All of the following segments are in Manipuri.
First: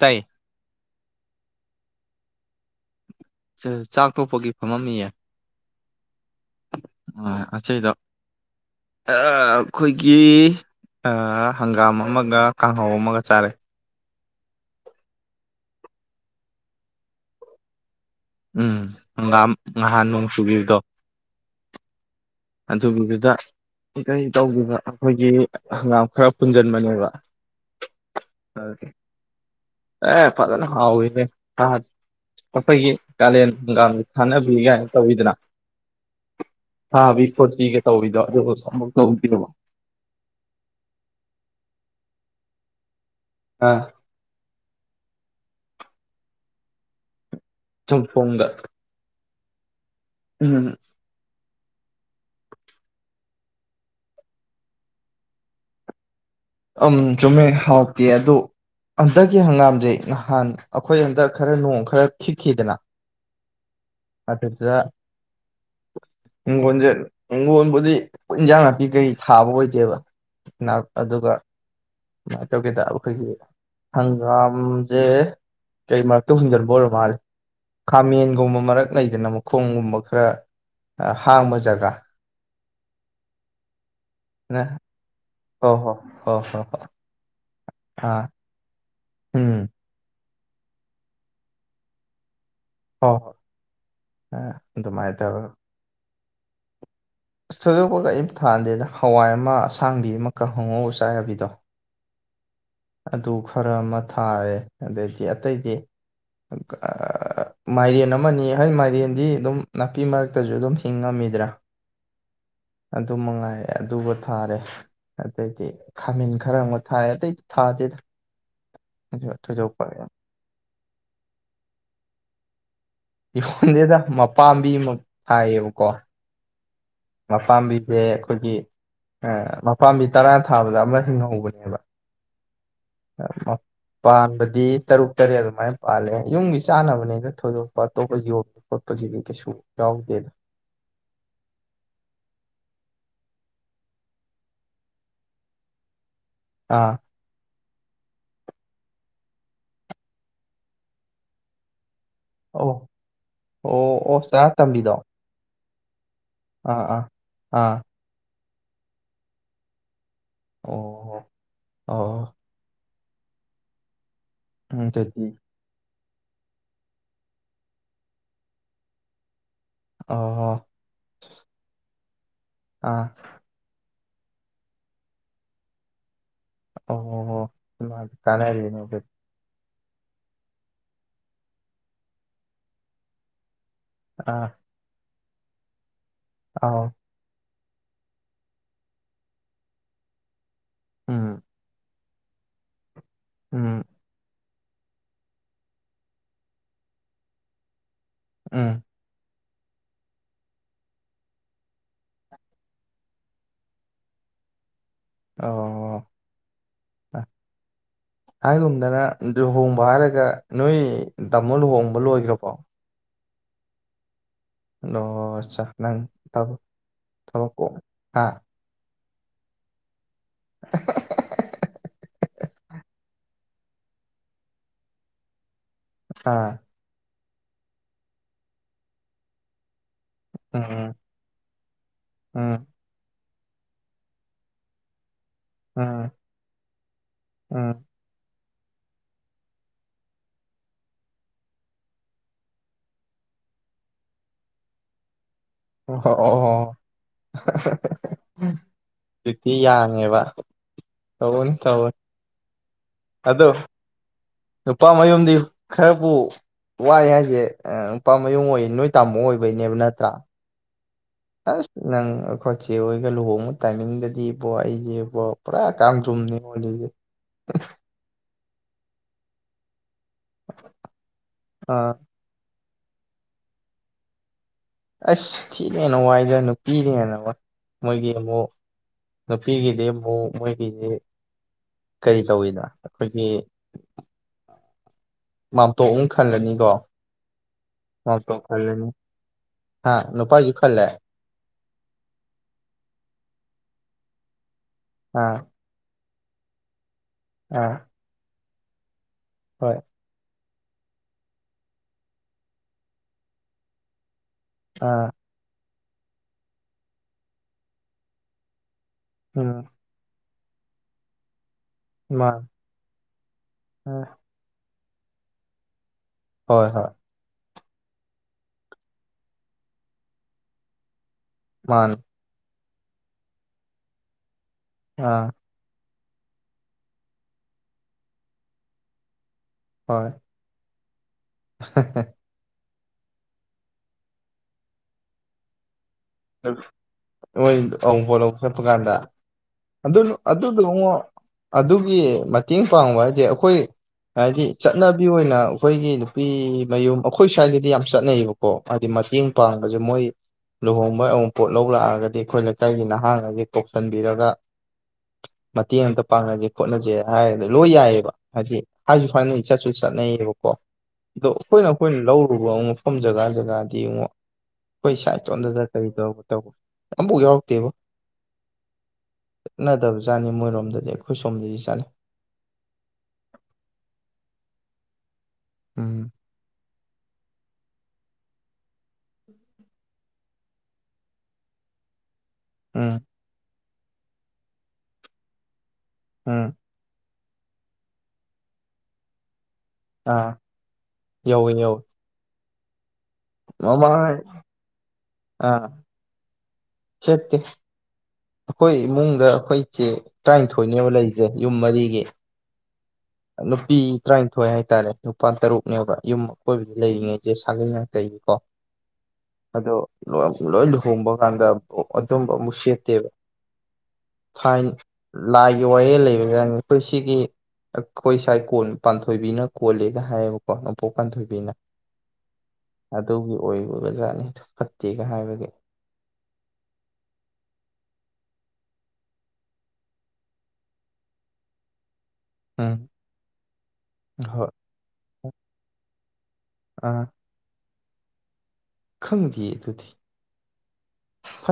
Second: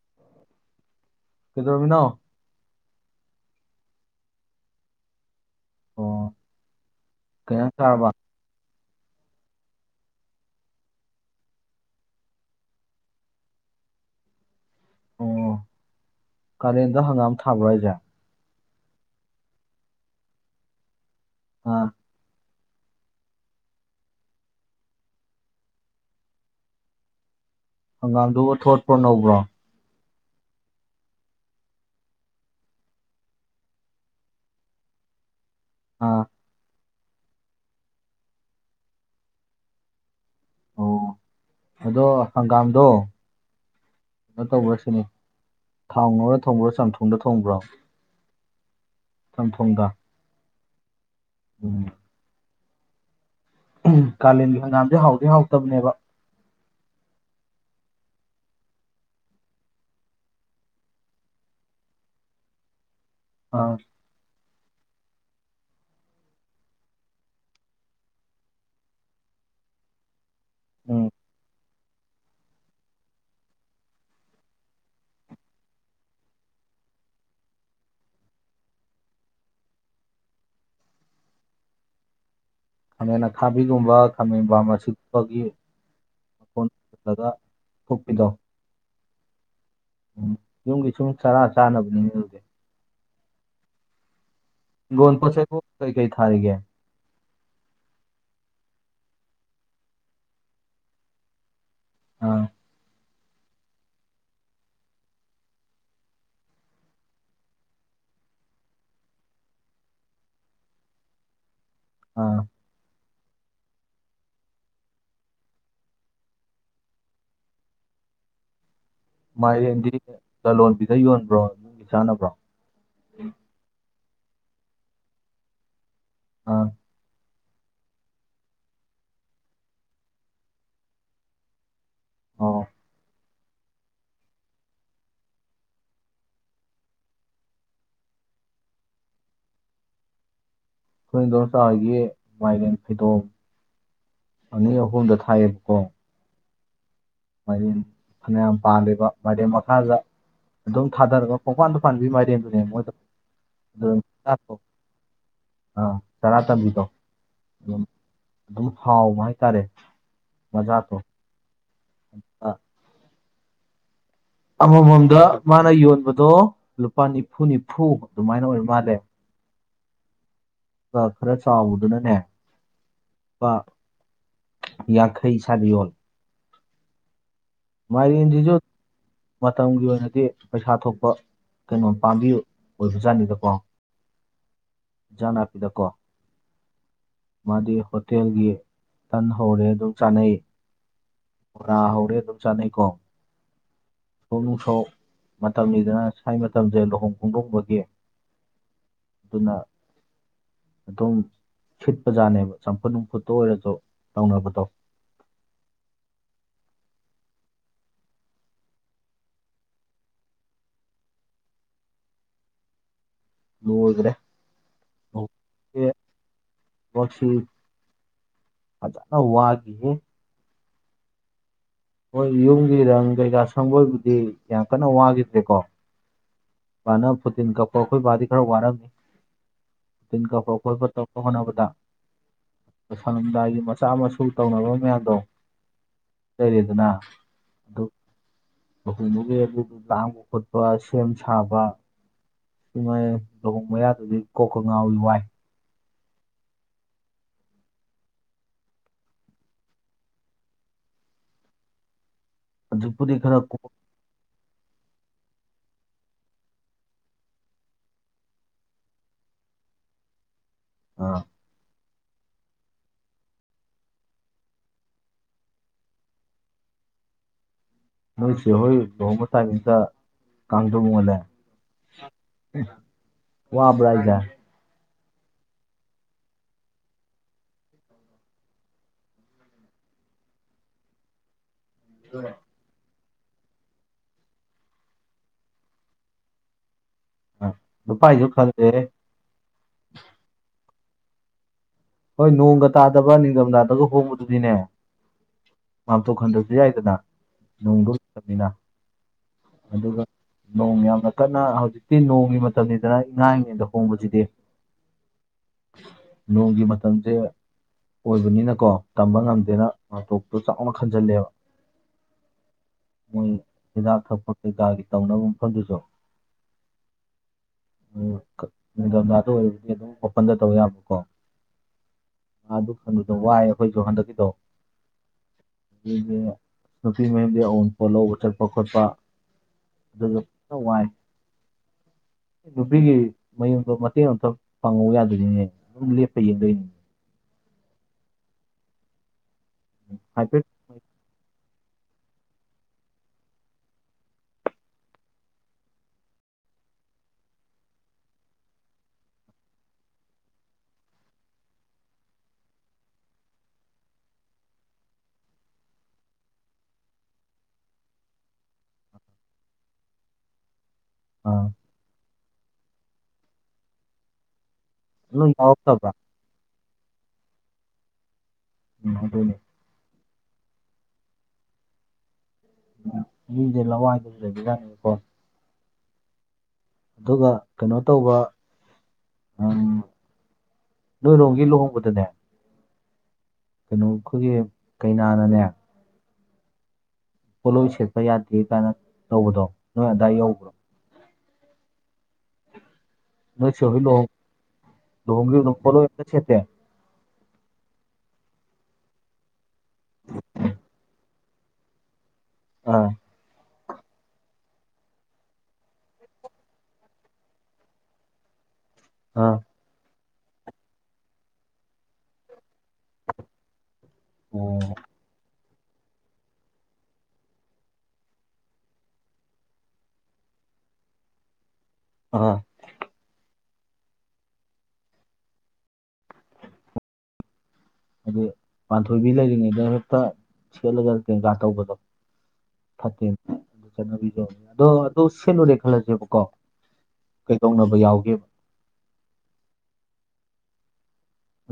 ꯇꯥꯏ ꯀꯩꯗꯧꯔꯝꯃꯤꯅꯣ ꯆꯥ ꯆꯥꯛ ꯇꯣꯛꯄꯒꯤ ꯐꯝꯃꯝꯃꯤꯌꯦ ꯑꯣ ꯑꯥ ꯀꯩ ꯏꯟꯖꯥꯡ ꯑꯁꯤꯗ ꯆꯥꯔꯕ ꯑꯥ ꯑꯈꯣꯏꯒꯤ ꯑꯥ ꯍꯪꯒꯥꯝ ꯑꯃꯒ ꯀꯥꯡꯍꯧ ꯑꯃꯒ ꯆꯥꯔꯦ ꯑꯣ ꯀꯥꯂꯦꯟꯗ ꯍꯪꯒꯥꯝ ꯊꯥꯕ꯭ꯔꯣ ꯍꯥꯏꯖꯦ ꯎꯝ ꯍꯪꯒꯥꯝ ꯉꯍꯥꯟ ꯅꯣꯡ ꯆꯨꯒꯤꯕꯗꯣ ꯑꯥ ꯑꯗꯨꯒꯤꯗꯨꯗ ꯀꯔꯤ ꯇꯧꯒꯤꯕ ꯑꯈꯣꯏꯒꯤ ꯍꯪꯒꯥꯝ ꯈꯔ ꯄꯨꯟꯖꯟꯕꯅꯦꯕꯥ ꯍꯪꯒꯥꯝꯗꯨꯕꯨ ꯊꯣꯠꯄ꯭ꯔꯣ ꯅꯧꯕ꯭ꯔꯣ ꯑꯦ ꯐꯖꯅ ꯍꯥꯎꯑꯦꯍꯦ ꯈꯥ ꯑꯈꯣꯏꯒꯤ ꯀꯥꯂꯦꯟ ꯍꯪꯒꯥꯝꯗꯤ ꯈꯥꯅꯕꯤ ꯒꯥꯏꯅ ꯇꯧꯋꯤꯗꯅꯥ ꯑꯥ ꯈꯥꯕꯤ ꯈꯣꯠꯄꯤꯒ ꯇꯧꯕꯤꯗꯣ ꯑꯗꯨꯒꯁꯨ ꯑꯝꯕꯣꯛ ꯇꯧꯗꯦꯕ ꯑꯣ ꯑꯗꯣ ꯍꯪꯒꯥꯝꯗꯣ ꯀꯅꯣ ꯇꯧꯕ꯭ꯔꯁꯤ ꯅꯤ ꯊꯥꯎ ꯉꯧꯔ ꯊꯣꯡꯕ꯭ꯔꯥ ꯆꯝꯊꯣꯡꯗ ꯊꯣꯡꯕ꯭ꯔꯣ ꯆꯝꯊꯣꯡꯗ ꯆꯝꯊꯣꯡꯗ ꯎꯝ ꯎꯝ ꯀꯥꯂꯦꯟꯒꯤ ꯍꯪꯒꯥꯝꯖꯦ ꯍꯥꯎꯇꯤ ꯍꯥꯎꯇꯕꯅꯦꯕꯥ ꯑꯝ ꯆꯨꯃꯦ ꯍꯥꯎꯇꯦ ꯑꯗꯨ ꯍꯟꯗꯛꯀꯤ ꯍꯪꯒꯥꯝꯖꯦ ꯉꯍꯥꯟ ꯑꯈꯣꯏ ꯍꯟꯗꯛ ꯈꯔ ꯅꯣꯡ ꯈꯔ ꯈꯤꯛꯈꯤꯗꯅꯥ ꯑꯥ ꯑꯗꯨꯗꯥ ꯍꯤꯡꯒꯣꯟꯖꯦ ꯍꯤꯡꯒꯣꯟꯕꯨꯗꯤ ꯏꯟꯖꯥꯡ ꯅꯥꯄꯤ ꯀꯩ ꯊꯥꯕ ꯑꯣꯏꯗꯦꯕ ꯅꯥ ꯎꯝ ꯑꯗꯨꯒ ꯀꯃꯥꯏ ꯇꯧꯒꯦꯗꯥ ꯑꯈꯣꯏꯒꯤ ꯍꯪꯒꯥꯝꯖꯦ ꯀꯩ ꯃꯔꯛꯇ ꯍꯨꯟꯖꯟꯕ ꯑꯣꯏꯔ ꯃꯥꯜꯂꯦ ꯈꯥꯃꯦꯟꯒꯨꯝꯕ ꯃꯔꯛ ꯂꯩꯗꯅ ꯃꯈꯣꯡꯒꯨꯝꯕ ꯈꯔ ꯍꯥꯡꯕ ꯖꯒꯥ ꯈꯥꯄꯦꯟ ꯑꯈꯥꯕꯤꯒꯨꯝꯕ ꯈꯥꯃꯦꯟ ꯅ ꯕꯥꯔ ꯃꯥꯁꯤꯀꯥꯒꯤ ꯍꯣ ꯍꯣ ꯍꯣ ꯍꯣ ꯃꯀꯣꯟ ꯍꯣ ꯍꯨꯜꯂꯒ ꯑꯥ ꯐꯨꯛꯄꯤꯗꯣ ꯎꯝ ꯎꯝ ꯌꯨꯝꯒꯤ ꯁꯨꯝ ꯆꯔꯥ ꯆꯥꯅꯕꯅꯤꯅꯦ ꯑꯗꯨꯗꯤ ꯍꯣ ꯍꯣꯏ ꯑꯗꯨꯃꯥꯏꯅ ꯍꯤꯡꯒꯣꯟ ꯇꯧꯔꯒ ꯄꯣꯠꯆꯩꯕꯨ ꯀꯩ ꯀꯩ ꯊꯥꯔꯤꯒꯦ ꯑꯁ ꯊꯣꯏꯗꯣꯛꯄ ꯀꯔꯤꯝ ꯊꯥꯗꯦꯗ ꯍꯋꯥꯏ ꯑꯃ ꯑꯁꯥꯡꯕꯤ ꯑꯃ ꯀꯥꯡꯍꯪ ꯉꯧꯔ ꯆꯥ ꯌꯥꯕꯤꯗꯣ ꯑꯥ ꯑꯗꯨ ꯈꯔ ꯑꯃ ꯊꯥꯔꯦ ꯑꯗꯩꯗꯤ ꯑꯇꯩꯗꯤ ꯑꯥ ꯃꯥꯏꯔꯦꯟ ꯑꯃꯅꯤ ꯍꯥꯏ ꯃꯥꯏꯔꯦꯟꯗꯤ ꯑꯗꯨꯝ ꯅꯥꯄꯤ ꯃꯔꯛꯇꯖꯨ ꯑꯗꯨꯝ ꯍꯤꯡ ꯉꯝ ꯃꯤꯗꯔꯥ ꯑꯥ ꯑꯗꯨ ꯃꯉꯥꯏꯔꯦ ꯑꯗꯨꯒ ꯊꯥꯔꯦ ꯑꯇꯩꯗꯤ ꯈꯥꯃꯦꯟ ꯈꯔ ꯑꯝꯒ ꯊꯥꯔꯦ ꯑꯇꯩꯗꯤ ꯊꯥꯗꯦꯗ ꯑꯗꯨ ꯊꯣꯏꯗꯣꯛꯄ ꯃꯥꯏꯔꯦꯟꯗꯤ ꯌꯥꯝ ꯂꯂꯣꯟꯕꯤꯗ ꯌꯣꯟꯕ꯭ꯔꯣ ꯏꯃꯨꯡꯒꯤ ꯆꯥꯅꯕ꯭ꯔꯣ ꯌꯣꯟꯗꯦꯗꯥ ꯃꯄꯥꯝꯕꯤ ꯑꯃ ꯊꯥꯏꯌꯦꯕꯀꯣ ꯑꯥ ꯃꯄꯥꯝꯕꯤꯖꯦ ꯑꯈꯣꯏꯒꯤ ꯑꯥ ꯃꯄꯥꯝꯕꯤ ꯇꯔꯥ ꯊꯥꯕꯗ ꯑꯃ ꯍꯤꯡꯍꯧꯕꯅꯦꯕꯥ ꯑꯣ ꯑꯥ ꯃ ꯄꯥꯟꯕꯗꯤ ꯇꯔꯨꯛ ꯇꯔꯦꯠ ꯑꯗꯨꯃꯥꯏꯅ ꯄꯥꯜꯂꯦ ꯌꯨꯝꯒꯤ ꯆꯥꯅꯕꯅꯤꯅ ꯊꯣꯏꯗꯣꯛꯄ ꯑꯇꯣꯞꯄ ꯌꯣꯟꯕ ꯈꯣꯠꯄ ꯍꯧꯖꯤꯛꯇꯤ ꯀꯩꯁꯨ ꯌꯥꯎꯗꯦꯗ ꯑꯩꯈꯣꯢ ꯏꯗꯣꯝꯆꯥꯍꯣꯢꯒꯤ ꯃꯥꯏꯔꯦꯟ ꯐꯩꯗꯣꯝ ꯑꯅꯤ ꯑꯍꯨꯝꯗ ꯊꯥꯏꯋꯦꯕꯀꯣ ꯑꯥ ꯃꯥꯢꯔꯦꯟ ꯐꯅꯌꯥꯝ ꯄꯥꯜꯂꯦꯕ ꯃꯥꯏꯔꯦꯟ ꯃꯈꯥꯗ ꯑꯗꯨꯝ ꯊꯥꯗꯔꯒ ꯄꯨꯡꯄꯥꯟꯗ ꯄꯥꯟꯕꯤ ꯃꯥꯢꯔꯦꯟꯗꯨꯅꯦꯕ ꯑꯣ ꯃꯣꯢꯗꯣ ꯑꯣ ꯑꯣ ꯆꯥꯔ ꯇꯝꯕꯤꯗꯣ [unintelligible] ꯑꯥ ꯆꯔꯥ ꯑꯥ ꯇꯝꯕꯤꯗꯣ ꯑꯥ ꯑꯥ ꯑꯗꯨꯝ ꯑꯗꯨꯝ ꯍꯥꯎꯕ ꯍꯥꯏꯇꯥꯔꯦ ꯑꯣ ꯑ ꯑꯃꯃꯝꯗ ꯑꯗꯨꯗꯤ ꯃꯥꯅ ꯌꯣꯟꯕ ꯗꯣ ꯂꯨꯄꯥ ꯅꯤꯐꯨ ꯅꯤꯐꯨ ꯑꯗꯨꯃꯥꯏꯅ ꯑꯣꯏ ꯃꯥꯜꯂꯦ ꯑꯥ ꯈꯔ ꯆꯥꯎꯕꯗꯨꯅꯅꯦ ꯑꯥ ꯂꯨꯄꯥ ꯌꯥꯡꯈꯩ ꯁꯥꯢꯗ ꯌꯣꯜ ꯑꯣ ꯐꯅꯥꯝ ꯀꯥꯅꯔꯦꯅꯦ ꯗꯨꯗꯤ ꯃꯇꯝꯒꯤ ꯑꯣꯏꯅꯗꯤ ꯄꯩꯁꯥ ꯊꯣꯛꯄ ꯀꯩꯅꯣ ꯄꯥꯝꯕꯤ ꯑꯣꯏꯕꯖꯥꯠꯅꯤꯗꯀꯣ ꯑꯥ ꯍꯤꯖꯥꯡ ꯅꯥꯄꯤꯗꯀꯣ ꯑꯧ ꯃꯥꯗꯤ ꯍꯣꯇꯦꯜꯒꯤ ꯇꯟ ꯍꯧꯔꯦ ꯑꯗꯨꯝ ꯆꯥꯅꯩ ꯎꯝ ꯕꯣꯔꯥ ꯍꯧꯔꯦ ꯆꯥꯅꯩꯀꯣ ꯎꯝ ꯄꯣꯛ ꯅꯨꯡꯁꯣꯛ ꯃꯇꯝꯅꯤꯗꯅ ꯁ꯭ꯋꯥꯏ ꯃꯇꯝꯁꯦ ꯂꯨꯍꯣꯡ ꯈꯣꯡꯗꯣꯡꯕꯒꯤ ꯎꯝ ꯑꯗꯨꯅ ꯑꯗꯨꯝ ꯁꯤꯠꯄꯖꯥꯠꯅꯦꯕ ꯆꯝꯐꯨꯠ ꯅꯨꯡꯐꯨꯠꯇ ꯑꯣꯏꯔꯁꯨ ꯇꯧꯅꯕꯗꯣ ꯑꯣ ꯑ ꯍꯥꯢꯒꯨꯝꯗꯅ ꯂꯨꯍꯣꯡꯕ ꯍꯥꯏꯔꯒ ꯅꯣꯏ ꯇꯥꯃꯣ ꯂꯨꯍꯣꯡꯕ ꯂꯣꯏꯒ꯭ꯔꯕꯣ ꯂꯣꯢꯒꯔꯦ ꯗꯣ ꯑꯠꯆꯥ ꯅꯪ ꯊꯕꯛ ꯊꯕꯛ ꯀꯣꯝ ꯍꯥ ꯈꯔ ꯋꯥꯠꯂꯤꯍꯦ [unintelligible] ꯍꯣꯏ ꯌꯨꯝꯒꯤ ꯔꯪ ꯀꯩꯀꯥ ꯁꯪꯕꯕꯨꯗꯤ ꯌꯥꯝ ꯀꯟꯅ ꯋꯥꯒꯤꯗ꯭ꯔꯦꯀꯣ ꯑꯥ ꯐꯨꯇꯤꯟ ꯀꯛꯄ ꯑꯩꯈꯣꯏ ꯕꯥꯗꯤ ꯈꯔ ꯋꯥꯔꯝꯃꯤ ꯐꯨꯇꯤꯟ ꯀꯛꯄ ꯈꯣꯠꯄ ꯇꯧꯅꯕ ꯍꯣꯅꯕꯗ ꯂꯥꯏꯒꯤ ꯃꯆꯥ ꯃꯁꯨ ꯇꯧꯅꯕ ꯃꯌꯥꯝꯗꯣ ꯑ ꯗꯨꯅ ꯗꯨ ꯃꯈꯨꯝꯗꯨꯒꯤ ꯑꯗꯨꯗꯨ ꯂꯥꯡꯕ ꯈꯣꯠꯄ ꯁꯦꯝ ꯁꯥꯕ ꯏꯃꯥꯢ ꯂꯨꯍꯣꯡ ꯃꯌꯥꯗꯨꯗꯤ ꯀꯣꯛꯀ ꯉꯥꯎꯏ ꯋꯥꯏ ꯑꯣ ꯑꯣ ꯑꯣ ꯗ꯭ꯌꯨꯇꯤ ꯌꯥꯡꯉꯦꯕ ꯇꯧꯒꯅꯤ ꯇꯧꯒꯅꯤ ꯍꯧꯖꯤꯛꯄꯨꯗꯤ ꯈꯔ ꯀꯣꯝ ꯅꯨꯄꯥ ꯃꯌꯨꯝꯗꯤ ꯈꯔꯕꯨ ꯋꯥꯢ ꯍꯥꯏꯖꯦ ꯅꯨꯄꯥ ꯃꯌꯨꯡ ꯑꯣꯏ ꯅꯣꯏ ꯇꯥꯃꯣ ꯑꯣꯏꯕꯩꯅꯦꯕ ꯅꯠꯇ꯭ꯔꯥ ꯑꯁ ꯅꯪ ꯑꯩꯈꯣꯏꯆꯦ ꯍꯣꯢꯒ ꯂꯨꯍꯣꯡꯕ ꯇꯥꯏꯃꯤꯡꯗꯗꯤꯕꯣ ꯑꯩꯁꯦꯕꯣ ꯄꯨꯔꯥ ꯀꯥꯡꯗ꯭ꯔꯨꯝ ꯅꯦ ꯑꯣꯜꯂꯤꯖꯦ ꯅꯣꯢ ꯆꯦ ꯍꯣꯏ ꯂꯨꯍꯣꯡꯕ ꯇꯥꯢꯃꯤꯡꯗ ꯀꯥꯡꯗ꯭ꯔꯨꯝ ꯑꯣꯜꯂꯦ ꯋꯥꯕ꯭ꯔꯥ ꯍꯥꯢꯖꯦ ꯑꯁ ꯊꯤꯅ ꯍꯦꯟꯅ ꯋꯥꯏꯗ ꯅꯨꯄꯤꯅ ꯍꯦꯟꯅ ꯋꯥꯏ ꯃꯣꯏꯒꯤ ꯑꯃꯨꯛ ꯅꯨꯄꯤꯒꯤꯗꯤ ꯑꯃꯨꯛ ꯃꯣꯏꯒꯤꯗꯤ ꯀꯔꯤ ꯀꯧꯏꯅꯣ ꯑꯩꯈꯣꯏꯒꯤ ꯃꯥꯝꯇꯣꯞ ꯑꯃꯨꯛ ꯈꯜꯂꯅꯤꯀꯣ ꯅꯨꯄꯥꯒꯤꯁꯨ ꯃꯥꯝꯇꯣꯞ ꯈꯜꯂꯦꯍꯦ ꯈꯜꯂꯅꯤ ꯍꯥ ꯅꯄꯥꯢꯖꯨ ꯈꯜꯂꯦ ꯍꯣꯏ ꯅꯣꯡꯒ ꯇꯥꯗꯕ ꯅꯤꯡꯙꯝꯙꯥꯗꯒ ꯍꯣꯡꯕꯗꯨꯗꯤꯅꯦ ꯑꯥ ꯃꯥꯝꯇꯣꯞ ꯈꯟꯗ꯭ꯔꯁꯨ ꯌꯥꯏꯗꯅ ꯑꯥ ꯅꯣꯡꯗꯣ ꯆꯨꯗꯕꯅꯤꯅ ꯍꯣꯏ ꯑꯗꯨꯒ ꯅꯣꯡ ꯌꯥꯝꯅ ꯀꯟꯅ ꯍꯧꯖꯤꯛꯇꯤ ꯅꯣꯡꯒꯤ ꯃꯇꯝꯅꯤꯗꯅ ꯏꯉꯥ ꯢꯉꯦꯟꯗ ꯍꯣꯡꯕꯁꯤꯗꯤ ꯑꯥ ꯅꯣꯡꯒꯤ ꯃꯇꯝꯖꯦ ꯑꯣꯏꯕꯅꯤꯅꯀꯣ ꯇꯝꯕ ꯎꯝ ꯉꯝꯗꯦꯅ ꯃꯥꯝꯇꯣꯞ ꯆꯥꯎꯅ ꯈꯟꯖꯜꯂꯦꯕ ꯃꯥꯅꯤ ꯃꯣꯏ ꯍꯤꯗꯥꯛ ꯑꯥ ꯊꯛꯄ ꯀꯩꯀꯥꯒꯤ ꯇꯧꯅꯕ ꯃꯐꯝꯗꯨꯁꯨ ꯍꯣꯏ ꯍꯣꯏ ꯎꯝ ꯈ ꯅꯤꯡꯗꯝꯙꯥꯗ ꯑꯣꯏꯔꯗꯤ ꯑꯗꯨꯝ ꯑꯣꯄꯟꯗ ꯇꯧ ꯌꯥꯕꯀꯣ ꯃꯥꯅꯤ ꯃꯥ ꯑꯗꯨ ꯈꯟꯕꯗꯣ ꯋꯥꯏ ꯑꯩꯈꯣꯏꯁꯨ ꯍꯟꯗꯛꯀꯤꯗꯣ ꯑꯥ ꯑꯗꯨꯗꯤ ꯅꯨꯄꯤ ꯃꯌꯨꯝꯗꯩ ꯑꯎꯟꯄꯣꯠ ꯂꯧꯕ ꯆꯠꯄ ꯈꯣꯠꯄ ꯑꯗꯨꯖꯨ ꯐꯖꯟ ꯋꯥꯏ ꯍꯥ ꯍꯥ ꯅꯨꯄꯤꯒꯤ ꯃꯌꯨꯝꯗꯣ ꯃꯇꯦꯡ ꯑꯝꯇ ꯄꯥꯡꯉꯎ ꯌꯥꯗ꯭ꯔꯤꯅꯤꯅꯦ ꯑꯗꯨꯝ ꯂꯦꯞ ꯅꯣꯏ ꯑꯎꯟꯄꯣꯠ ꯂꯧꯕ ꯆꯠꯄ ꯀꯥꯟꯗ ꯑꯗꯨ ꯍꯥꯏꯐꯦꯠ ꯑꯗꯨꯗꯨꯉꯣ ꯑꯗꯨꯒꯤ ꯃꯇꯦꯡ ꯄꯥꯡꯕ ꯍꯥꯏꯁꯦ ꯑꯩꯈꯣꯏ ꯍꯥꯏꯗꯤ ꯆꯠꯅꯕꯤ ꯑꯣꯏꯅ ꯑꯩꯈꯣꯏꯒꯤ ꯅꯨꯄꯤ ꯃꯌꯨꯝ ꯑꯩꯈꯣꯏ ꯁ꯭ꯋꯥꯢꯗꯗꯤ ꯌꯥꯝ ꯆꯠꯅꯩꯌꯦꯕꯀꯣ ꯍꯥꯏꯗꯤ ꯃꯇꯦꯡ ꯄꯥꯡꯕꯁꯦ ꯃꯣꯏ ꯂꯨꯍꯣꯡ ꯃꯣꯏ ꯑꯋꯨꯡꯄꯣꯠ ꯂꯧ ꯂꯥꯛꯑꯒꯗꯤ ꯑꯩꯈꯣꯏ ꯂꯩꯀꯥꯏꯒꯤ ꯅꯍꯥꯉꯩꯁꯦ ꯀꯧꯁꯟꯕꯤꯔꯒ ꯃꯇꯦꯡ ꯑꯝꯇ ꯄꯥꯡꯍꯟꯁꯦ ꯈꯣꯠꯍꯟꯁꯦ ꯍꯥꯏꯔꯒ ꯂꯣꯏ ꯌꯥꯏꯌꯦꯕ ꯍꯥꯏꯗꯤ ꯍꯥꯏꯁꯨ ꯍꯥꯏꯅꯩ ꯆꯠꯁꯨ ꯆꯠꯅꯩꯌꯦꯕꯀꯣ ꯑꯗꯣ ꯑꯥ ꯑꯩꯈꯣꯏꯅ ꯑꯩꯈꯣꯏꯅ ꯂꯧꯔꯨꯕ ꯃꯐꯝ ꯖꯒꯥ ꯖꯒꯥꯗꯤ ꯑꯃꯨꯛ ꯑꯩꯈꯣꯏ ꯏꯁꯥ ꯅꯣꯏ ꯢꯇꯣꯟꯗꯅꯦ ꯀꯔꯤ ꯌꯥꯎꯔꯛꯇꯕ꯭ꯔꯥ ꯇꯧꯕ ꯇꯧꯕ ꯑꯝꯐꯥꯎ ꯌꯥꯎꯔꯛꯇꯦꯕꯣ ꯎꯝ ꯑꯗꯨꯅꯦ ꯆꯥꯅꯤ ꯃꯣꯏꯔꯣꯝꯗꯗꯤ ꯑꯩꯈꯣꯏ ꯁꯣꯝꯗꯗꯤ ꯆꯠꯅꯩ ꯎꯝ ꯃꯤꯁꯦ ꯂꯋꯥꯏꯗꯖꯨ ꯂꯩꯕ ꯖꯥꯠꯅꯤꯅꯦꯀꯣ ꯎꯝ ꯑꯗꯨꯒ ꯀꯩꯅꯣ ꯇꯧꯕ ꯑꯪ ꯅꯣꯏ ꯔꯣꯝꯒꯤ ꯂꯨꯍꯣꯡꯕꯗꯅꯦ ꯎꯝ ꯀꯩꯅꯣ ꯑꯩꯈꯣꯏꯒꯤ ꯀꯩꯅꯥꯅꯅꯦ ꯎꯝ ꯄꯣꯠꯂꯣꯏ ꯁꯦꯠꯄ ꯌꯥꯗꯦ ꯀꯥꯏꯅ ꯇꯧꯕꯗꯣ ꯅꯣꯏ ꯑꯗꯥꯏ ꯑꯥ ꯌꯧꯕ꯭ꯔꯣ ꯌꯧꯋꯦ ꯌꯧꯋꯦ ꯅꯣꯏ ꯆꯦ ꯍꯣꯢ ꯂꯨꯍꯣꯡ ꯃꯃꯥꯡ ꯂꯨꯍꯣꯡꯈꯤꯕꯗꯣ ꯑꯥ ꯄꯣꯂꯣꯢ ꯑꯝꯇ ꯁꯦꯠꯇꯦ ꯁꯦꯠꯇꯦ ꯑꯩꯈꯣꯏ ꯏꯃꯨꯡꯗ ꯑꯩꯈꯣꯏ ꯆꯦ ꯇ꯭ꯔꯥꯢꯟꯊꯣꯏꯅꯦꯕ ꯂꯩꯔꯤꯖꯦ ꯌꯨꯝ ꯃꯔꯤꯒꯤ ꯑꯥ ꯅꯨꯄꯤ ꯇ꯭ꯔꯥꯢꯟꯊꯣꯏ ꯍꯥꯏꯇꯥꯔꯦ ꯅꯨꯄꯥ ꯇꯔꯨꯛꯅꯦꯕ ꯌꯨꯝ ꯑꯀꯣꯏꯕꯗ ꯂꯩꯔꯤꯉꯩꯁꯦ ꯁꯥꯒꯩ ꯅꯥꯇꯩ ꯀꯣ ꯑꯥ ꯑꯗꯨ ꯂꯣ ꯂꯣꯏ ꯂꯨꯍꯣꯡꯕ ꯀꯥꯟꯗ ꯑꯣ ꯑꯗꯨꯝꯕ ꯑꯝꯕꯧ ꯁꯦꯠꯇꯦꯕ ꯊꯥꯏ ꯑꯣ ꯂꯥꯏꯒꯤ ꯋꯥꯌꯦꯜ ꯂꯩꯕ ꯖꯥꯠꯅꯤ ꯑꯩꯈꯣꯏ ꯁꯤꯒꯤ ꯑ ꯑꯩꯈꯣꯏ ꯁꯥꯏ ꯀꯣꯟ ꯄꯥꯟꯊꯣꯏꯕꯤꯅ ꯀꯣꯜꯂꯦꯒ ꯍꯥꯏꯌꯦꯕꯀꯣ ꯅꯣꯡꯄꯣꯛ ꯄꯥꯟꯊꯣꯏꯕꯤꯅ ꯑꯥ ꯑꯗꯨꯒꯤ ꯑꯣꯏꯕ ꯖꯥꯠꯅꯤꯗ ꯐꯠꯇꯦꯒ ꯍꯥꯏꯕꯒꯤ ꯍꯥꯏꯗꯤ ꯄꯥꯟꯊꯣꯏꯕꯤ ꯂꯩꯔꯤꯉꯩꯗ ꯍꯦꯛꯇ ꯁꯦꯠꯂꯒ ꯀꯩꯀꯥ ꯇꯧꯕꯗꯣ ꯎꯝ ꯐꯠꯇꯦ ꯑꯗꯨ ꯆꯠꯅꯕꯤꯖꯅꯦ ꯍꯣꯏ ꯑꯗꯣ ꯑꯗꯨ ꯁꯦꯠꯂꯨꯔꯦ ꯈꯜꯂꯁꯦꯕꯀꯣ ꯀꯩꯗꯧꯅꯕ ꯌꯥꯎꯒꯦꯕ ꯈꯪ ꯗꯤꯌꯦ ꯑꯗꯨꯗꯤ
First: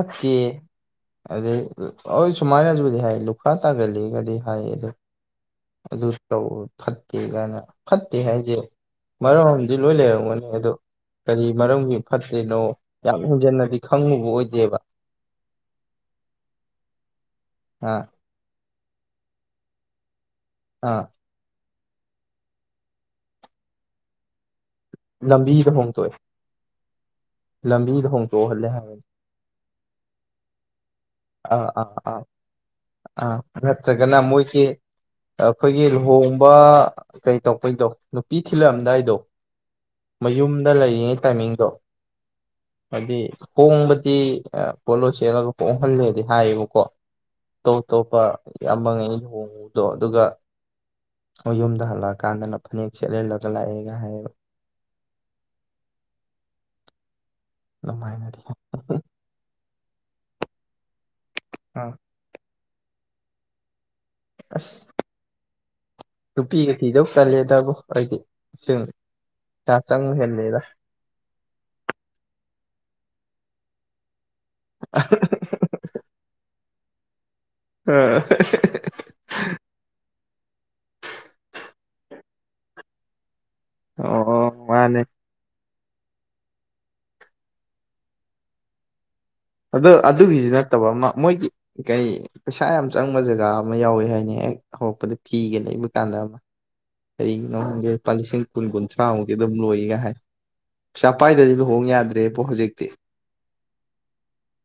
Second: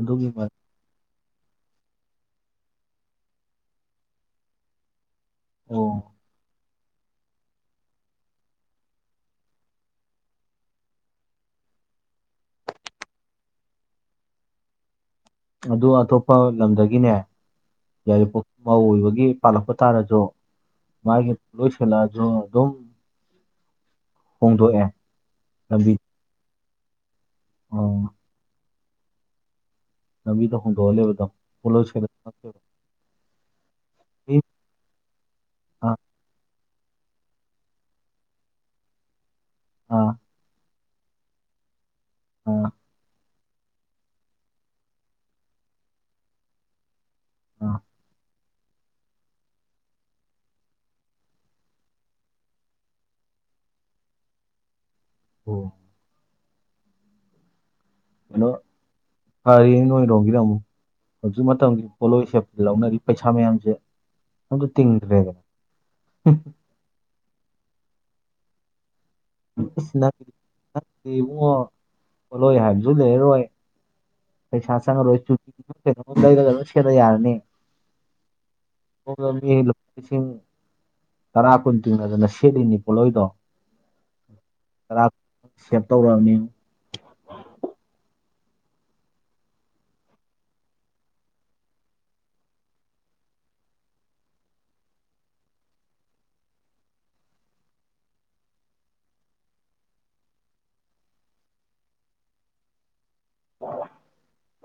ꯑꯗꯨꯒꯤ ꯃ- ꯑꯗꯩ ꯍꯣꯏ ꯁꯨꯃꯥꯏꯅꯖꯨꯗꯤ ꯍꯥꯏ ꯂꯨꯈ꯭ꯔꯥ ꯇꯥꯒꯜꯂꯤꯒꯥꯗꯤ ꯍꯥꯏ ꯑꯗꯨ ꯑꯣ ꯑꯗꯨꯁꯨ ꯇꯧ ꯐꯠꯇꯦ ꯀꯥꯏꯅ ꯐꯠꯇꯦ ꯍꯥꯏꯖꯦ ꯃꯔꯝꯑꯃꯗꯤ ꯂꯣꯏ ꯂꯩꯔꯝꯒꯅꯤ ꯑꯗꯣ ꯀꯔꯤ ꯃꯔꯝꯒꯤ ꯐꯠꯇ꯭ꯔꯤꯅꯣ ꯌꯥꯝ ꯍꯦꯟꯖꯤꯟꯅꯗꯤ ꯈꯪꯉꯨꯕ ꯑꯣꯏꯗꯦꯕ ꯑꯗꯨ ꯑꯇꯣꯞꯄ ꯂꯝꯗꯒꯤꯅꯦ ꯑꯥ ꯌꯥꯢꯔꯤꯄꯣꯛ ꯄꯥꯎ ꯑꯣꯏꯕꯒꯤ ꯄꯥꯜꯂꯛꯄ ꯇꯥꯔꯖꯨ ꯑꯥ ꯃꯥꯒꯤ ꯂꯣꯢ ꯁꯨꯅꯖꯨ ꯑꯗꯨꯝ ꯍꯣꯡꯗꯣꯛꯑꯦ ꯂꯝꯕꯤꯗ ꯂꯝꯕꯤ ꯍꯣꯡꯗꯣꯛꯑꯦ ꯑꯥ ꯂꯝꯕꯤꯗ ꯍꯣꯡꯗꯣꯛꯍꯜꯂꯦ ꯍꯥꯏꯕꯅ ꯂꯝꯕꯤꯗ ꯍꯣꯡ ꯑꯥ ꯑꯥ ꯑꯥ ꯑ ꯅꯠꯇ꯭ꯔꯒꯅ ꯃꯣꯏꯒꯤ ꯑꯩꯈꯣꯏꯒꯤ ꯑꯥ ꯂꯨꯍꯣꯡꯕ ꯀꯩ ꯇꯧ ꯕꯩ ꯇꯣ ꯅꯨꯄꯤ ꯊꯤꯜꯂꯛꯑꯝꯗꯥꯏꯗꯣ ꯑꯥ ꯃꯌꯨꯝ ꯗ ꯂꯩꯔꯤꯉꯩ ꯇꯥꯏꯃꯤꯡꯗꯣ ꯑꯥ ꯍꯥꯏꯗꯤ ꯍꯣꯡꯕꯗꯤ ꯄꯣꯠꯂꯣꯢ ꯁꯦꯠꯂꯒ ꯍꯣꯡꯍꯜꯂꯦꯗꯤ ꯍꯥꯏꯌꯦꯕꯀꯣ ꯑꯇꯣꯞ ꯑꯥ ꯑꯇꯣꯞꯄ ꯑꯃꯉꯩ ꯂꯨꯍꯣꯡꯕꯗꯣ ꯑꯗꯨꯒ ꯈꯣꯏ ꯌꯨꯝꯗ ꯍꯜꯂꯛꯑꯀꯥꯟꯗꯅ ꯐꯅꯦꯛ ꯁꯦꯠꯍꯜꯂꯒ ꯂꯥꯛꯑꯦꯒ ꯍꯥꯏꯌꯦꯕ ꯑꯣ ꯑꯗꯨꯃꯥꯏꯅꯗꯤ ꯀꯩꯅꯣ ꯐꯔꯦꯅꯦ ꯅꯣꯏꯔꯣꯝꯒꯤꯅ ꯑꯃꯨꯛ ꯍꯧꯖꯤꯛ ꯃꯇꯝꯒꯤ ꯑ ꯄꯣꯠꯂꯣꯏ ꯁꯦꯞ ꯂꯧꯅꯔꯤꯕ ꯄꯩꯁꯥ ꯃꯌꯥꯝꯁꯦ ꯑꯝꯇ ꯑꯁ ꯇꯤꯡꯗ꯭ꯔꯦꯗꯅ ꯇꯜꯂꯦꯗꯕꯣ ꯑꯩꯗꯤ ꯑꯁꯦꯡꯕ ꯏꯁ ꯅꯠꯇꯦ ꯏꯕꯨꯡꯉꯣ ꯄꯣꯠꯂꯣꯢ ꯍꯥꯢꯕꯖꯨ ꯂꯩꯔꯔꯣꯢ ꯄꯩꯁꯥ ꯆꯪꯉꯔꯣꯢ [unintelligible] ꯀꯩꯅꯣꯝꯃ ꯂꯩꯔꯒ ꯁꯤꯖꯤꯟꯅ ꯌꯥꯔꯅꯤ [unintelligible] ꯂꯤꯁꯤꯡ ꯇꯔꯥ ꯀꯨꯟ ꯇꯤꯡꯅꯗꯅ ꯁꯦꯠꯂꯤꯅꯤ ꯄꯣꯂꯣꯏ ꯗꯣ ꯑꯣ ꯍꯣ ꯃꯥꯟꯅꯦ ꯁꯦꯞ ꯇꯧꯔꯛꯑꯕꯅꯦ ꯑꯗꯣ ꯑꯗꯨꯒꯤꯁꯨ ꯅꯠꯇꯕ ꯑꯃ ꯃꯣꯏꯒꯤ ꯀꯔꯤ ꯄꯩꯁꯥ ꯌꯥꯝ ꯆꯪꯕ ꯖꯒꯥ ꯑꯃ ꯌꯥꯎꯋꯦ ꯍꯥꯏꯅꯦ ꯍꯦꯛ ꯍꯧꯔꯛꯄꯗ ꯐꯤꯒ ꯂꯩꯕ ꯀꯥꯟꯗ ꯑꯃ ꯀꯔꯤꯒꯤꯅꯣ ꯈꯪꯗꯦ ꯂꯨꯄꯥ ꯂꯤꯁꯤꯡ ꯀꯨꯟ ꯀꯨꯟꯊ꯭ꯔꯥꯃꯨꯛꯇꯤ ꯑꯗꯨꯝ ꯂꯣꯏ ꯑꯦ ꯀ ꯍꯥꯏ ꯄꯩꯁꯥ ꯄꯥꯢꯗꯗꯤ ꯂꯨꯍꯣꯡ ꯌꯥꯗ꯭ꯔꯦꯕꯣ ꯍꯧꯖꯤꯛꯇꯤ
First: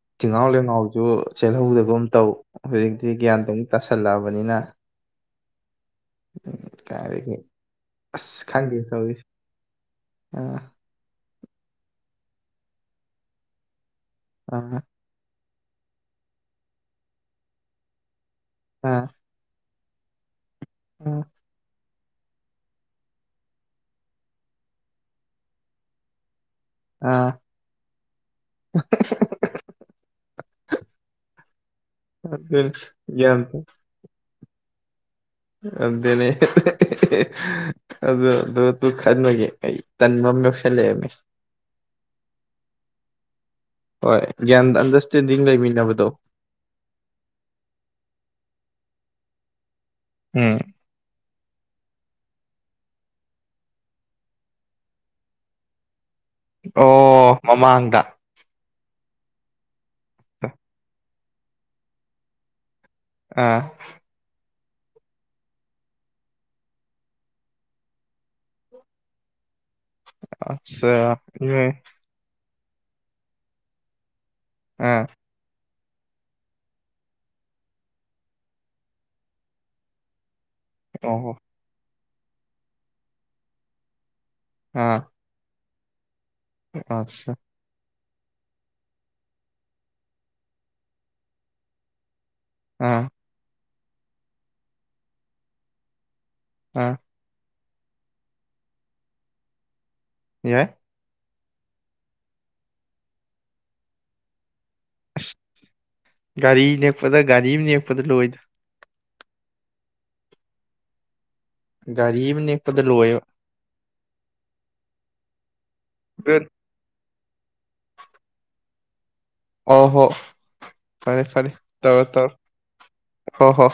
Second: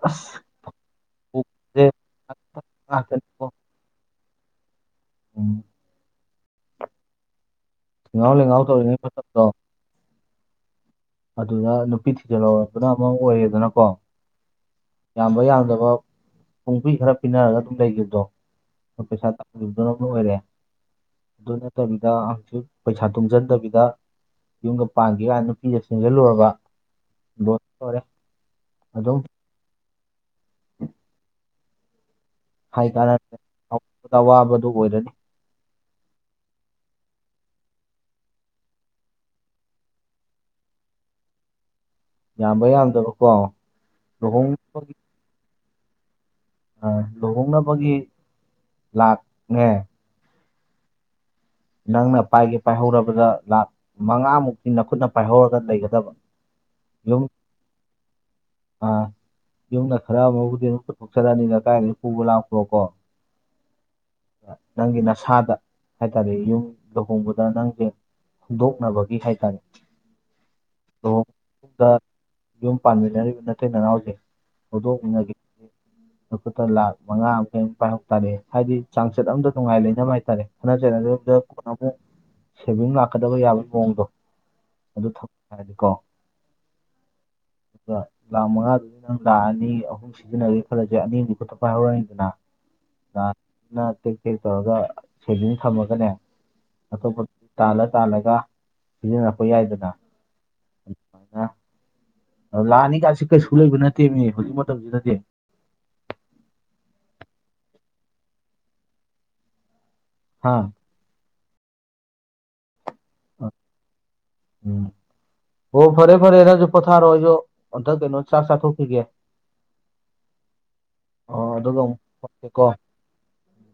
ꯑꯁ ꯊꯤꯉꯥꯎ ꯂꯩꯉꯥꯎꯖꯨ ꯆꯦꯜꯍꯧꯗꯒꯨꯝ ꯇꯧ ꯍꯧꯖꯤꯛꯇꯤ ꯒ꯭ꯌꯥꯟ ꯉꯥꯛꯇꯅꯤꯀꯣ ꯑꯃꯨꯛ ꯇꯥꯁꯜꯂꯛꯑ ꯕꯅꯤꯅ ꯀꯥꯢꯗꯒꯤ ꯊꯤꯉꯥꯎ ꯂꯩꯉꯥꯎ ꯇꯧꯔꯤꯉꯩ ꯃꯇꯝꯗꯣ ꯑ ꯑꯗꯨꯗ ꯅꯨꯄꯤ ꯊꯤꯖꯤꯜꯍꯧꯔꯕꯅ ꯑꯃ ꯑꯣꯏꯔꯦꯗꯅꯀꯣ ꯑ ꯌꯥꯝꯕ ꯌꯥꯝ ꯗꯕ ꯄꯨꯡꯄꯤ ꯈꯔ ꯄꯤꯅꯔꯒ ꯑꯗꯨꯝ ꯂꯩꯈꯤꯕꯗꯣ ꯄꯩꯁꯥ ꯆꯪꯗ ꯗꯨꯅ ꯂꯣꯏꯔꯦ ꯎꯝ ꯅꯠꯇꯕꯤꯗ ꯍꯧꯖꯤꯛ ꯄꯩꯁꯥ ꯇꯨꯡꯖꯟꯗꯕꯤꯗ ꯌꯨꯝꯒ ꯄꯥꯟꯒꯦ ꯀꯥꯏꯅ ꯅꯨꯄꯤꯒ ꯆꯦꯟꯖꯜꯂꯨꯔꯕ ꯑꯥ ꯑꯗꯨꯝ [inaudible] ꯑꯗꯨꯅꯤ ꯍꯥꯏ ꯀꯥꯟꯅꯗ꯭ꯔꯦ ꯒ꯭ꯌꯥꯟ ꯑꯋꯥꯕꯗ ꯑꯋꯥꯕꯗꯨ ꯑꯣꯏꯔꯅꯤ [unintelligible] ꯑꯗꯨ ꯗꯨ ꯗꯨ ꯈꯟꯕꯒꯤ ꯑꯩ ꯇꯟꯕ ꯌꯧꯁꯜꯂꯛꯑꯦꯃꯤ ꯌꯥꯝꯕ ꯌꯥꯝꯗꯕꯀꯣ ꯍꯣꯏ ꯒ꯭ꯌꯥꯟ ꯑꯟꯗ꯭ꯔꯁꯇꯦꯟꯗꯤꯡ ꯂꯩꯃꯤꯟꯅꯕꯗꯣ ꯑ ꯂꯨꯍꯣꯡꯅꯕꯒꯤ ꯂꯥꯛꯅꯦ ꯎꯝ ꯅꯪꯅ ꯄꯥꯏꯒꯦ ꯄꯥꯏꯍꯧꯔꯕꯗ ꯂꯥꯛ ꯃꯉꯥꯃꯨꯛꯇꯤ ꯅꯈꯨꯠꯅ ꯄꯥꯏꯍꯧꯔꯒ ꯂꯩꯒꯗꯕ ꯑꯣ ꯃꯃꯥꯡꯗ ꯑꯥ ꯌꯨꯝꯅ ꯈꯔ ꯑꯃꯕꯨꯗꯤ ꯑꯗꯨꯝ ꯄꯨꯊꯣꯛꯆꯔꯑꯅꯤꯅ ꯀꯥꯏꯗꯩ ꯄꯨꯕ ꯂꯥꯛꯄ꯭ꯔꯣ ꯀꯣ ꯑꯥ ꯅꯪꯒꯤ ꯅꯁꯥꯗ ꯍꯥꯏ ꯑꯗꯩ ꯌꯨꯝ ꯂꯨꯍꯣꯡꯕꯗ ꯅꯪꯖꯦ ꯍꯧꯗꯣꯛꯅꯕꯒꯤ ꯍꯥꯏꯇꯥꯔꯦ ꯑꯆꯥ ꯂꯨꯍꯣꯡ ꯏꯃꯥꯏ ꯃꯇꯨꯡꯗ ꯌꯨꯝ ꯄꯥꯟꯃꯤꯟꯅꯔꯤꯕ ꯅꯇꯩ ꯅꯅꯥꯎꯖꯦ ꯑꯥ ꯍꯧꯗꯣꯛꯃꯤꯟꯅꯒꯤ ꯅꯈꯨꯠꯇ ꯂꯥꯛ ꯃꯉꯥ ꯑꯝ ꯀꯩꯃ ꯄꯥꯏꯍꯧ ꯇꯥꯔꯦ ꯍꯥꯏꯗꯤ ꯆꯥꯡꯆꯠ ꯑꯃꯗ ꯅꯨꯡꯉꯥꯏ ꯂꯩꯅꯕ ꯍꯥꯏꯇꯥꯔꯦ ꯑꯣ ꯗꯨꯗ ꯀꯅꯣ ꯃꯨꯛ ꯁꯦꯚꯤꯡ ꯂꯥꯛꯀꯗꯕ ꯌꯥꯕꯩ ꯃꯑꯣꯡꯗꯣ ꯑꯗꯨ ꯊꯝ ꯀꯣ ꯑꯠꯁꯥ ꯗꯨꯒ ꯂꯥꯛ ꯃꯉꯥꯗꯨꯗꯩ ꯅꯪ ꯂꯥꯛ ꯑꯅꯤ ꯑꯍꯨꯝ ꯁꯤꯖꯤꯟꯅꯒꯦ ꯈꯜꯂꯖꯨ ꯌꯥꯏ ꯑꯅꯤ ꯑꯝꯗꯤ ꯈꯨꯠꯇ ꯄꯥꯏ ꯍꯧꯔꯅꯤꯗꯅꯥ ꯑꯝ ꯅꯪꯅ ꯇꯦꯛ ꯇꯦꯛ ꯇꯧꯔꯒ ꯁꯦꯚꯤꯡ ꯊꯝꯃꯒꯅꯦ ꯑꯥ ꯑꯇꯣꯞꯄ ꯇꯥꯜꯂ ꯇꯥꯜꯂꯒ ꯁꯤꯖꯤꯟꯅꯔꯛꯄ ꯌꯥꯏꯗꯅꯥ ꯌꯥꯏ ꯂꯥꯛ ꯑꯅꯤ ꯀꯁꯤ ꯀꯩꯁꯨ ꯂꯩꯕ ꯅꯠꯇꯦꯃꯤ ꯍꯧꯖꯤꯛ ꯃ ꯑꯁ ꯒꯥꯔꯤ ꯅꯦꯛꯄꯗ ꯒꯥꯔꯤ ꯑꯝ ꯅꯦꯛꯄꯗ ꯂꯣꯏꯗ ꯍꯥꯥ ꯒꯥꯔꯤ ꯑꯝ ꯅꯦꯛꯄꯗ ꯂꯣꯏꯑꯦꯕ ꯎꯝ ꯍꯣ ꯐꯔꯦ ꯐꯔꯦ ꯅꯪꯖꯨ ꯄꯣꯊꯥꯔꯣ ꯑꯩꯖꯨ ꯑꯝꯇ ꯀꯩꯅꯣ ꯆꯥꯛ ꯆꯥꯊꯣꯛꯈꯤꯒꯦ ꯑꯣ ꯍꯣ ꯐꯔꯦ ꯑꯣ ꯐꯔꯦ ꯑꯗꯨꯒ ꯇꯧꯔꯣ ꯑꯃꯨꯛ ꯇꯧꯔꯣ ꯀꯣ ꯍꯣ ꯍꯣ